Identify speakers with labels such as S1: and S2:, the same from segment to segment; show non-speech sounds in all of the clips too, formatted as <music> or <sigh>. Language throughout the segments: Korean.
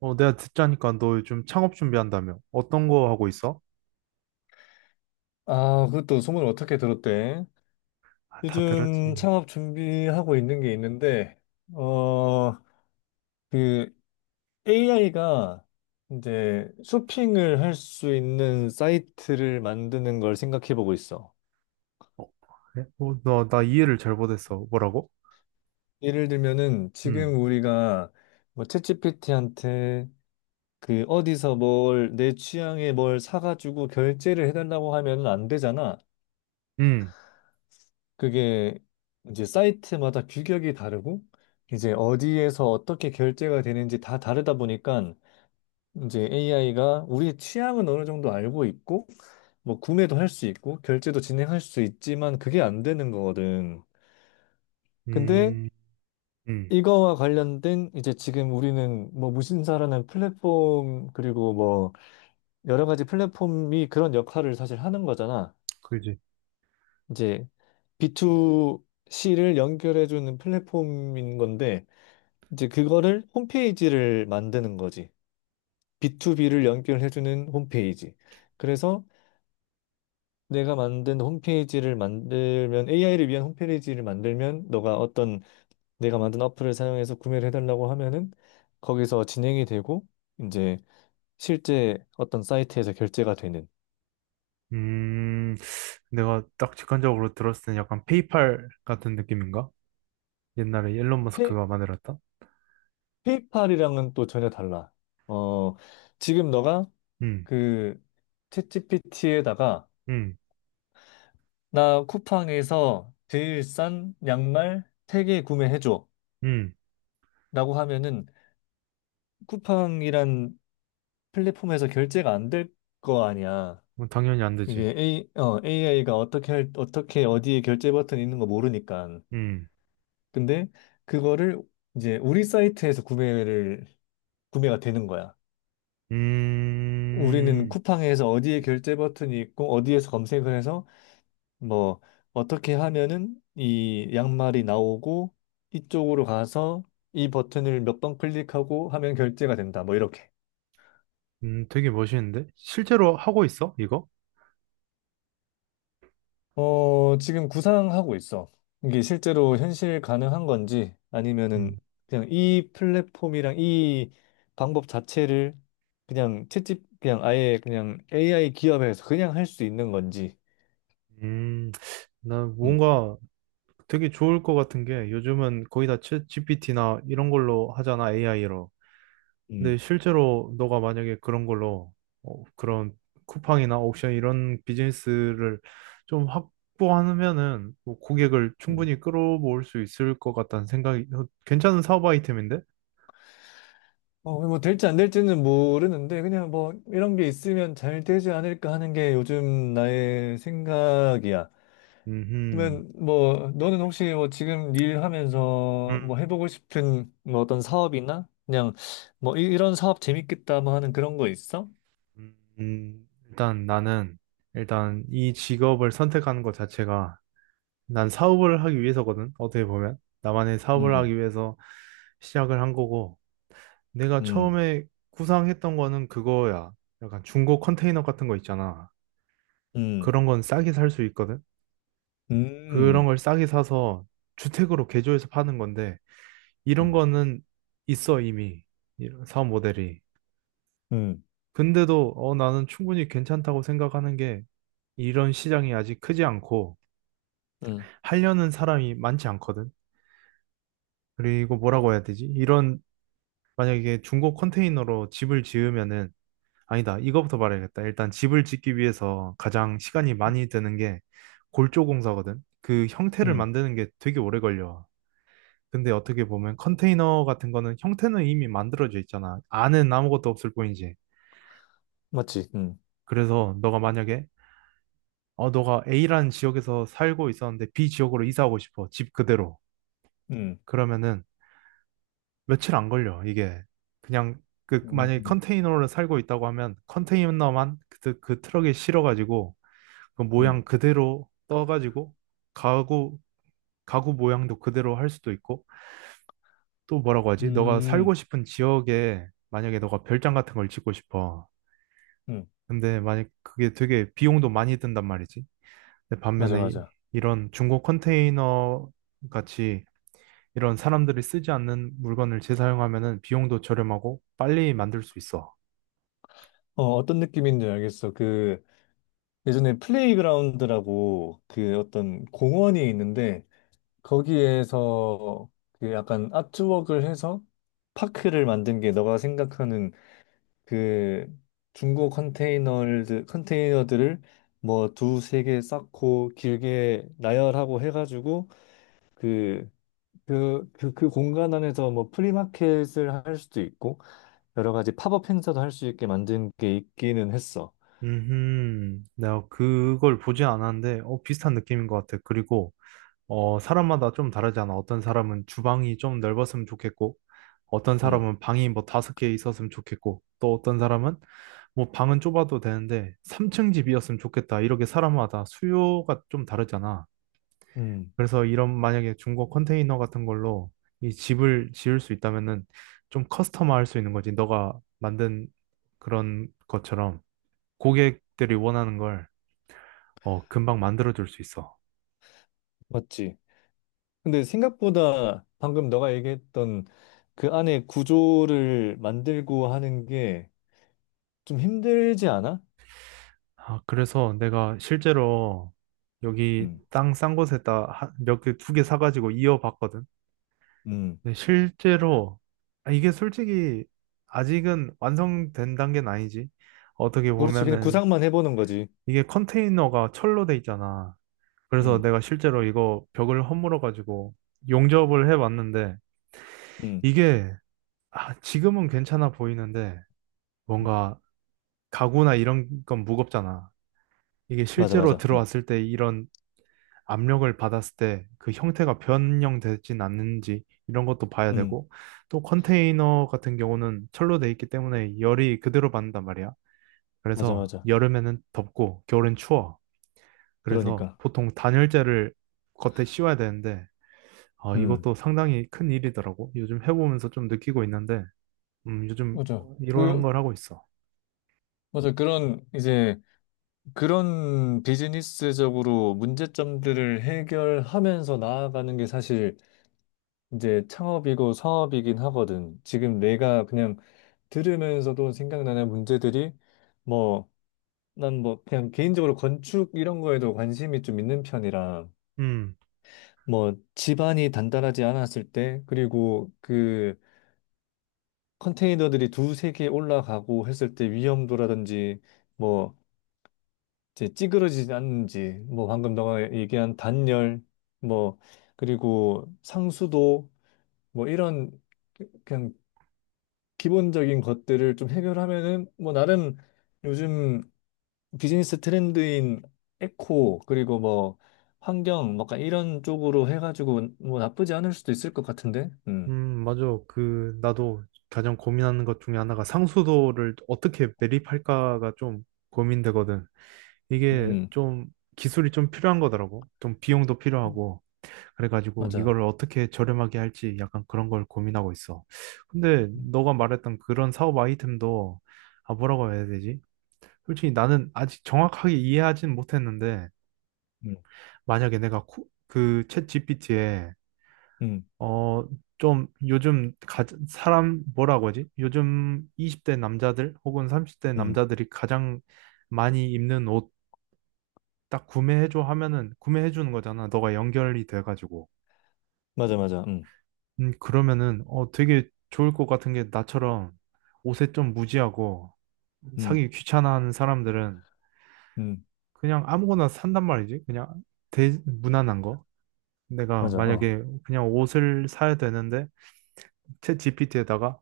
S1: 내가 듣자니까 너 요즘 창업 준비한다며. 어떤 거 하고 있어?
S2: 아, 그것도 소문을 어떻게 들었대?
S1: 아, 다
S2: 요즘
S1: 들었지.
S2: 창업 준비하고 있는 게 있는데, 어, 그 AI가 이제 쇼핑을 할 수 있는 사이트를 만드는 걸 생각해 보고 있어.
S1: 어, 그래? 나 이해를 잘 못했어. 뭐라고?
S2: 예를 들면은
S1: 음,
S2: 지금 우리가 뭐 챗GPT한테 그 어디서 뭘 내 취향에 뭘 사가지고 결제를 해달라고 하면은 안 되잖아.
S1: 음,
S2: 그게 이제 사이트마다 규격이 다르고 이제 어디에서 어떻게 결제가 되는지 다 다르다 보니까 이제 AI가 우리의 취향은 어느 정도 알고 있고 뭐 구매도 할 수 있고 결제도 진행할 수 있지만 그게 안 되는 거거든. 근데
S1: 음, 음,
S2: 이거와 관련된 이제 지금 우리는 뭐 무신사라는 플랫폼 그리고 뭐 여러 가지 플랫폼이 그런 역할을 사실 하는 거잖아.
S1: 그지.
S2: 이제 B2C를 연결해주는 플랫폼인 건데 이제 그거를 홈페이지를 만드는 거지. B2B를 연결해주는 홈페이지. 그래서 내가 만든 홈페이지를 만들면 AI를 위한 홈페이지를 만들면 너가 어떤 내가 만든 어플을 사용해서 구매를 해달라고 하면은 거기서 진행이 되고 이제 실제 어떤 사이트에서 결제가 되는
S1: 음, 내가 딱 직관적으로 들었을 땐 약간 페이팔 같은 느낌인가? 옛날에 일론
S2: 페,
S1: 머스크가 만들었다?
S2: 페이팔이랑은 또 전혀 달라. 어, 지금 너가
S1: 음,
S2: 그 챗GPT에다가
S1: 음,
S2: 나 쿠팡에서 제일 싼 양말 3개 구매해줘
S1: 음,
S2: 라고 하면은 쿠팡이란 플랫폼에서 결제가 안 될 거 아니야.
S1: 뭐 당연히 안 되지.
S2: 이게 AI가 어떻게 어디에 결제 버튼 있는 거 모르니까.
S1: 음,
S2: 근데 그거를 이제 우리 사이트에서 구매가 되는 거야. 우리는
S1: 음,
S2: 쿠팡에서 어디에 결제 버튼이 있고 어디에서 검색을 해서 뭐 어떻게 하면은 이 양말이 나오고 이쪽으로 가서 이 버튼을 몇 번 클릭하고 하면 결제가 된다. 뭐 이렇게.
S1: 되게 멋있는데? 실제로 하고 있어, 이거?
S2: 어, 지금 구상하고 있어. 이게 실제로 현실 가능한 건지
S1: 음,
S2: 아니면은 그냥 이 플랫폼이랑 이 방법 자체를 그냥 채집 그냥 아예 그냥 AI 기업에서 그냥 할 수 있는 건지.
S1: 음, 나
S2: 음,
S1: 뭔가 되게 좋을 것 같은 게 요즘은 거의 다 챗 GPT나 이런 걸로 하잖아, AI로. 근데
S2: 음.
S1: 실제로 너가 만약에 그런 걸로 그런 쿠팡이나 옥션 이런 비즈니스를 좀 확보하면은 뭐 고객을
S2: 음.
S1: 충분히 끌어모을 수 있을 것 같다는 생각이. 괜찮은 사업 아이템인데?
S2: 어, 뭐 될지 안 될지는 모르는데 그냥 뭐 이런 게 있으면 잘 되지 않을까 하는 게 요즘 나의 생각이야.
S1: 음,
S2: 그러면 뭐 너는 혹시 뭐 지금 일하면서
S1: 음,
S2: 뭐 해보고 싶은 뭐 어떤 사업이나 그냥 뭐 이런 사업 재밌겠다 뭐 하는 그런 거 있어?
S1: 일단 나는 일단 이 직업을 선택하는 것 자체가 난 사업을 하기 위해서거든, 어떻게 보면. 나만의 사업을
S2: 음,
S1: 하기 위해서 시작을 한 거고, 내가
S2: 음,
S1: 처음에 구상했던 거는 그거야. 약간 중고 컨테이너 같은 거 있잖아.
S2: 음,
S1: 그런 건 싸게 살 수 있거든? 그런
S2: 음,
S1: 걸 싸게 사서 주택으로 개조해서 파는 건데, 이런
S2: 음,
S1: 거는 있어, 이미. 이런 사업 모델이.
S2: 음,
S1: 근데도, 나는 충분히 괜찮다고 생각하는 게, 이런 시장이 아직 크지 않고,
S2: 음,
S1: 하려는 사람이 많지 않거든? 그리고 뭐라고 해야 되지? 이런 만약에 이게 중고 컨테이너로 집을 지으면은 아니다. 이거부터 말해야겠다. 일단 집을 짓기 위해서 가장 시간이 많이 드는 게 골조 공사거든. 그 형태를
S2: 음,
S1: 만드는 게 되게 오래 걸려. 근데 어떻게 보면 컨테이너 같은 거는 형태는 이미 만들어져 있잖아. 안은 아무것도 없을 뿐이지.
S2: 맞지?
S1: 그래서 너가 만약에 너가 A라는 지역에서 살고 있었는데 B 지역으로 이사하고 싶어. 집 그대로.
S2: 음,
S1: 그러면은 며칠 안 걸려. 이게 그냥 그 만약에
S2: 음,
S1: 컨테이너로 살고 있다고 하면 컨테이너만 그 트럭에 실어가지고 그 모양
S2: 음,
S1: 그대로 떠가지고 가구 가구 모양도 그대로 할 수도 있고 또 뭐라고 하지? 너가 살고
S2: 음,
S1: 싶은 지역에 만약에 너가 별장 같은 걸 짓고 싶어.
S2: 음,
S1: 근데 만약 그게 되게 비용도 많이 든단 말이지. 근데
S2: 맞아,
S1: 반면에
S2: 맞아.
S1: 이런 중고 컨테이너 같이 이런 사람들이 쓰지 않는 물건을 재사용하면은 비용도 저렴하고 빨리 만들 수 있어.
S2: 어, 어떤 느낌인지 알겠어. 예전에 플레이그라운드라고 그 어떤 공원이 있는데 거기에서 그 약간 아트웍을 해서 파크를 만든 게 너가 생각하는 그 중고 컨테이너들을 뭐 두세 개 쌓고 길게 나열하고 해가지고 그 그 공간 안에서 뭐 프리마켓을 할 수도 있고 여러 가지 팝업 행사도 할 수 있게 만든 게 있기는 했어.
S1: 내가 그걸 보지 않았는데, 비슷한 느낌인 것 같아. 그리고, 사람마다 좀 다르잖아. 어떤 사람은 주방이 좀 넓었으면 좋겠고, 어떤
S2: 음,
S1: 사람은 방이 뭐 다섯 개 있었으면 좋겠고, 또 어떤 사람은 뭐 방은 좁아도 되는데, 3층 집이었으면 좋겠다. 이렇게 사람마다 수요가 좀 다르잖아.
S2: 음,
S1: 그래서 이런 만약에 중고 컨테이너 같은 걸로 이 집을 지을 수 있다면은 좀 커스터마할 수 있는 거지. 너가 만든 그런 것처럼 고객들이 원하는 걸 금방 만들어줄 수 있어.
S2: 맞지? 근데 생각보다 방금 너가 얘기했던 그 안에 구조를 만들고 하는 게 좀 힘들지 않아?
S1: 아, 그래서 내가 실제로 여기
S2: 음,
S1: 땅 싼 곳에다 몇 개, 두 개 사가지고 이어봤거든.
S2: 음.
S1: 근데 실제로, 아, 이게 솔직히 아직은 완성된 단계는 아니지. 어떻게
S2: 그렇지. 그냥
S1: 보면은
S2: 구상만 해보는 거지.
S1: 이게 컨테이너가 철로 돼 있잖아. 그래서
S2: 음,
S1: 내가 실제로 이거 벽을 허물어가지고 용접을 해봤는데
S2: 음.
S1: 이게 지금은 괜찮아 보이는데
S2: 음.
S1: 뭔가 가구나 이런 건 무겁잖아. 이게
S2: 맞아,
S1: 실제로
S2: 맞아.
S1: 들어왔을 때 이런 압력을 받았을 때 그 형태가 변형되진 않는지 이런 것도 봐야
S2: 음.
S1: 되고 또 컨테이너 같은 경우는 철로 돼 있기 때문에 열이 그대로 받는단 말이야.
S2: 맞아,
S1: 그래서
S2: 맞아.
S1: 여름에는 덥고 겨울엔 추워. 그래서
S2: 그러니까.
S1: 보통 단열재를 겉에 씌워야 되는데 아,
S2: 음.
S1: 이것도 상당히 큰 일이더라고. 요즘 해보면서 좀 느끼고 있는데 요즘
S2: 맞아.
S1: 이런
S2: 그,
S1: 걸 하고 있어.
S2: 맞아. 그런, 이제, 그런 비즈니스적으로 문제점들을 해결하면서 나아가는 게 사실 이제 창업이고 사업이긴 하거든. 지금 내가 그냥 들으면서도 생각나는 문제들이 뭐 난 뭐 그냥 개인적으로 건축 이런 거에도 관심이 좀 있는 편이라
S1: 음.
S2: 뭐 집안이 단단하지 않았을 때 그리고 그 컨테이너들이 두세 개 올라가고 했을 때 위험도라든지 뭐 이제 찌그러지지 않는지 뭐 방금 너가 얘기한 단열 뭐 그리고 상수도 뭐 이런 그 그냥 기본적인 것들을 좀 해결하면은 뭐 나름 요즘 비즈니스 트렌드인 에코 그리고 뭐 환경 뭐 약간 이런 쪽으로 해가지고 뭐 나쁘지 않을 수도 있을 것 같은데. 음,
S1: 맞아. 그, 나도 가장 고민하는 것 중에 하나가 상수도를 어떻게 매립할까가 좀 고민되거든. 이게
S2: 음,
S1: 좀 기술이 좀 필요한 거더라고. 좀 비용도 필요하고. 그래가지고
S2: 맞아.
S1: 이걸 어떻게 저렴하게 할지 약간 그런 걸 고민하고 있어. 근데 너가 말했던 그런 사업 아이템도, 아, 뭐라고 해야 되지? 솔직히 나는 아직 정확하게 이해하진 못했는데,
S2: 음,
S1: 만약에 내가 그 챗GPT에
S2: 음,
S1: 어, 좀 요즘 사람 뭐라고 하지? 요즘 20대 남자들 혹은 30대
S2: 음,
S1: 남자들이 가장 많이 입는 옷 딱 구매해줘 하면은 구매해 주는 거잖아. 너가 연결이 돼가지고.
S2: 맞아, 맞아. 음,
S1: 그러면은 되게 좋을 것 같은 게 나처럼 옷에 좀 무지하고
S2: 음,
S1: 사기 귀찮아하는 사람들은
S2: 음,
S1: 그냥 아무거나 산단 말이지. 그냥 무난한 거. 내가
S2: 맞아.
S1: 만약에 그냥 옷을 사야 되는데 챗 GPT에다가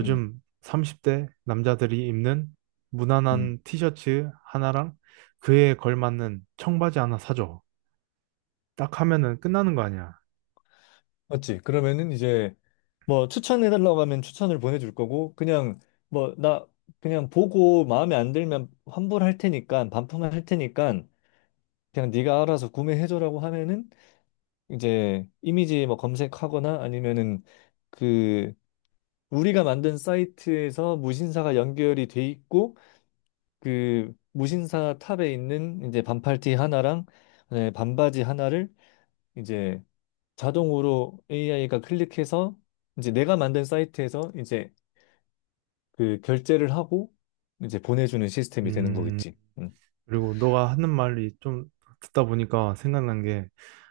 S2: 어음음
S1: 30대 남자들이 입는 무난한 티셔츠 하나랑 그에 걸맞는 청바지 하나 사줘. 딱 하면은 끝나는 거 아니야.
S2: 맞지. 그러면은 이제 뭐 추천해달라고 하면 추천을 보내줄 거고 그냥 뭐 나 그냥 보고 마음에 안 들면 환불할 테니까 반품할 테니까 그냥 네가 알아서 구매해줘라고 하면은 이제 이미지 뭐 검색하거나 아니면은 그 우리가 만든 사이트에서 무신사가 연결이 돼 있고 그 무신사 탑에 있는 이제 반팔티 하나랑 네, 반바지 하나를 이제 자동으로 AI가 클릭해서 이제 내가 만든 사이트에서 이제 그 결제를 하고 이제 보내주는 시스템이 되는
S1: 음,
S2: 거겠지.
S1: 그리고 너가 하는 말이 좀 듣다 보니까 생각난 게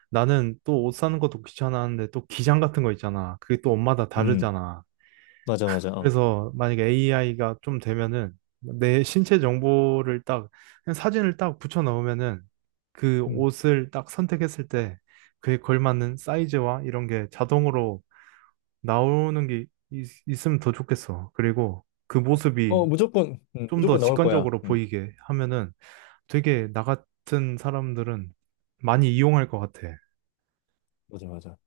S1: 나는 또 옷 사는 것도 귀찮아하는데 또 기장 같은 거 있잖아. 그게 또 옷마다
S2: 음,
S1: 다르잖아.
S2: 맞아, 맞아. 어,
S1: 그래서 만약에 AI가 좀 되면은 내 신체 정보를 딱 그냥 사진을 딱 붙여 넣으면은 그
S2: 음.
S1: 옷을 딱 선택했을 때 그에 걸맞는 사이즈와 이런 게 자동으로 나오는 게 있으면 더 좋겠어. 그리고 그 모습이
S2: 어, 무조건,
S1: 좀 더
S2: 무조건 나올 거야.
S1: 직관적으로 보이게 하면은 되게 나 같은 사람들은 많이 이용할 것 같아.
S2: 맞아, 맞아.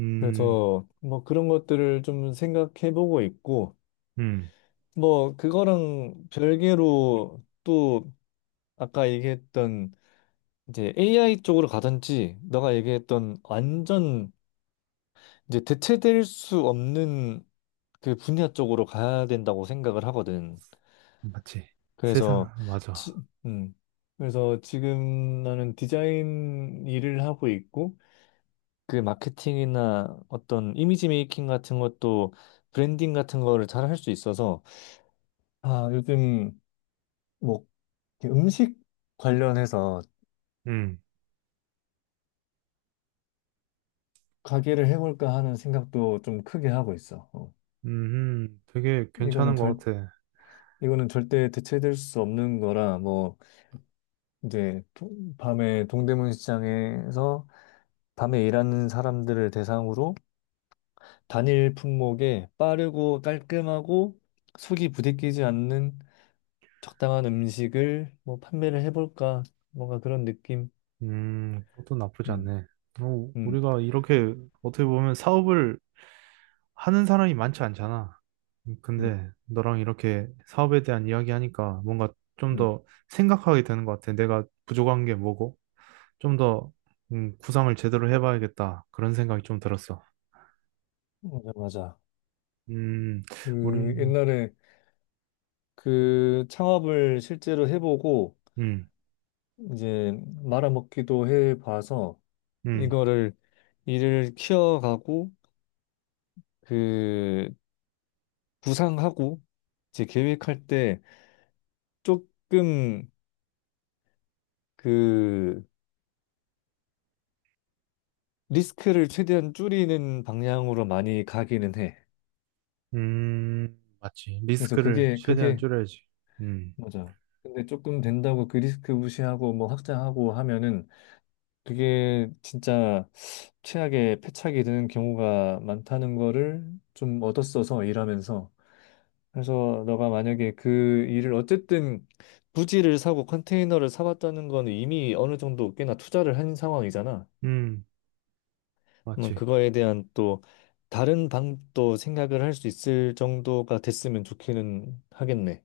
S1: 음,
S2: 그래서 뭐 그런 것들을 좀 생각해보고 있고
S1: 음,
S2: 뭐 그거랑 별개로 또 아까 얘기했던 이제 AI 쪽으로 가든지 너가 얘기했던 완전 이제 대체될 수 없는 그 분야 쪽으로 가야 된다고 생각을 하거든.
S1: 맞지.
S2: 그래서
S1: 세상, 맞아.
S2: 지, 음. 그래서 지금 나는 디자인 일을 하고 있고 그 마케팅이나 어떤 이미지 메이킹 같은 것도 브랜딩 같은 거를 잘 할 수 있어서 아, 요즘 뭐 이렇게 음식 관련해서
S1: 음,
S2: 가게를 해볼까 하는 생각도 좀 크게 하고 있어. 어,
S1: 되게
S2: 이거는
S1: 괜찮은 것
S2: 절
S1: 같아.
S2: 이거는 절대 대체될 수 없는 거라 뭐 이제 밤에 동대문 시장에서 밤에 일하는 사람들을 대상으로 단일 품목에 빠르고 깔끔하고 속이 부대끼지 않는 적당한 음식을 뭐 판매를 해볼까 뭔가 그런 느낌.
S1: 그것도 나쁘지
S2: 음,
S1: 않네.
S2: 음,
S1: 우리가 이렇게 어떻게 보면 사업을 하는 사람이 많지 않잖아.
S2: 음,
S1: 근데 너랑 이렇게 사업에 대한 이야기하니까 뭔가 좀
S2: 음.
S1: 더 생각하게 되는 것 같아. 내가 부족한 게 뭐고? 좀 더, 구상을 제대로 해봐야겠다. 그런 생각이 좀 들었어.
S2: 맞아, 맞아.
S1: 음, 우리,
S2: 그 옛날에 그 창업을 실제로 해보고
S1: 음,
S2: 이제 말아먹기도 해봐서
S1: 음,
S2: 이거를 일을 키워가고 그 구상하고 이제 계획할 때 조금 그 리스크를 최대한 줄이는 방향으로 많이 가기는 해.
S1: 맞지.
S2: 그래서
S1: 리스크를
S2: 그게
S1: 최대한
S2: 그게
S1: 줄여야지. 음,
S2: 맞아. 근데 조금 된다고 그 리스크 무시하고 뭐 확장하고 하면은 그게 진짜 최악의 패착이 되는 경우가 많다는 거를 좀 얻었어서 일하면서. 그래서 너가 만약에 그 일을 어쨌든 부지를 사고 컨테이너를 사봤다는 건 이미 어느 정도 꽤나 투자를 한 상황이잖아.
S1: 음,
S2: 그러면
S1: 맞지.
S2: 그거에 대한 또 다른 방도 생각을 할 수 있을 정도가 됐으면 좋기는 하겠네.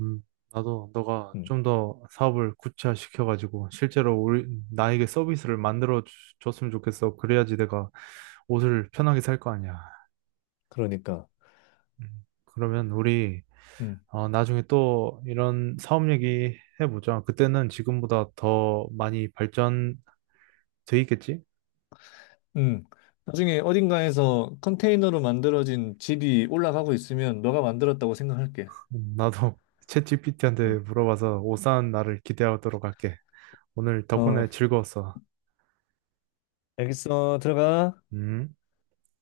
S1: 음, 나도 너가
S2: 음,
S1: 좀 더 사업을 구체화시켜가지고 실제로 우리 나에게 서비스를 만들어 줬으면 좋겠어. 그래야지 내가 옷을 편하게 살 거 아니야.
S2: 그러니까.
S1: 그러면 우리
S2: 음.
S1: 나중에 또 이런 사업 얘기 해보자. 그때는 지금보다 더 많이 발전돼 있겠지?
S2: 음. 나중에 어딘가에서 컨테이너로 만들어진 집이 올라가고 있으면 너가 만들었다고 생각할게.
S1: 나도 <laughs> 챗 GPT한테
S2: 음.
S1: 물어봐서 옷 사는 날을 기대하도록 할게. 오늘
S2: 어,
S1: 덕분에 즐거웠어.
S2: 알겠어. 들어가.
S1: 음.
S2: 음.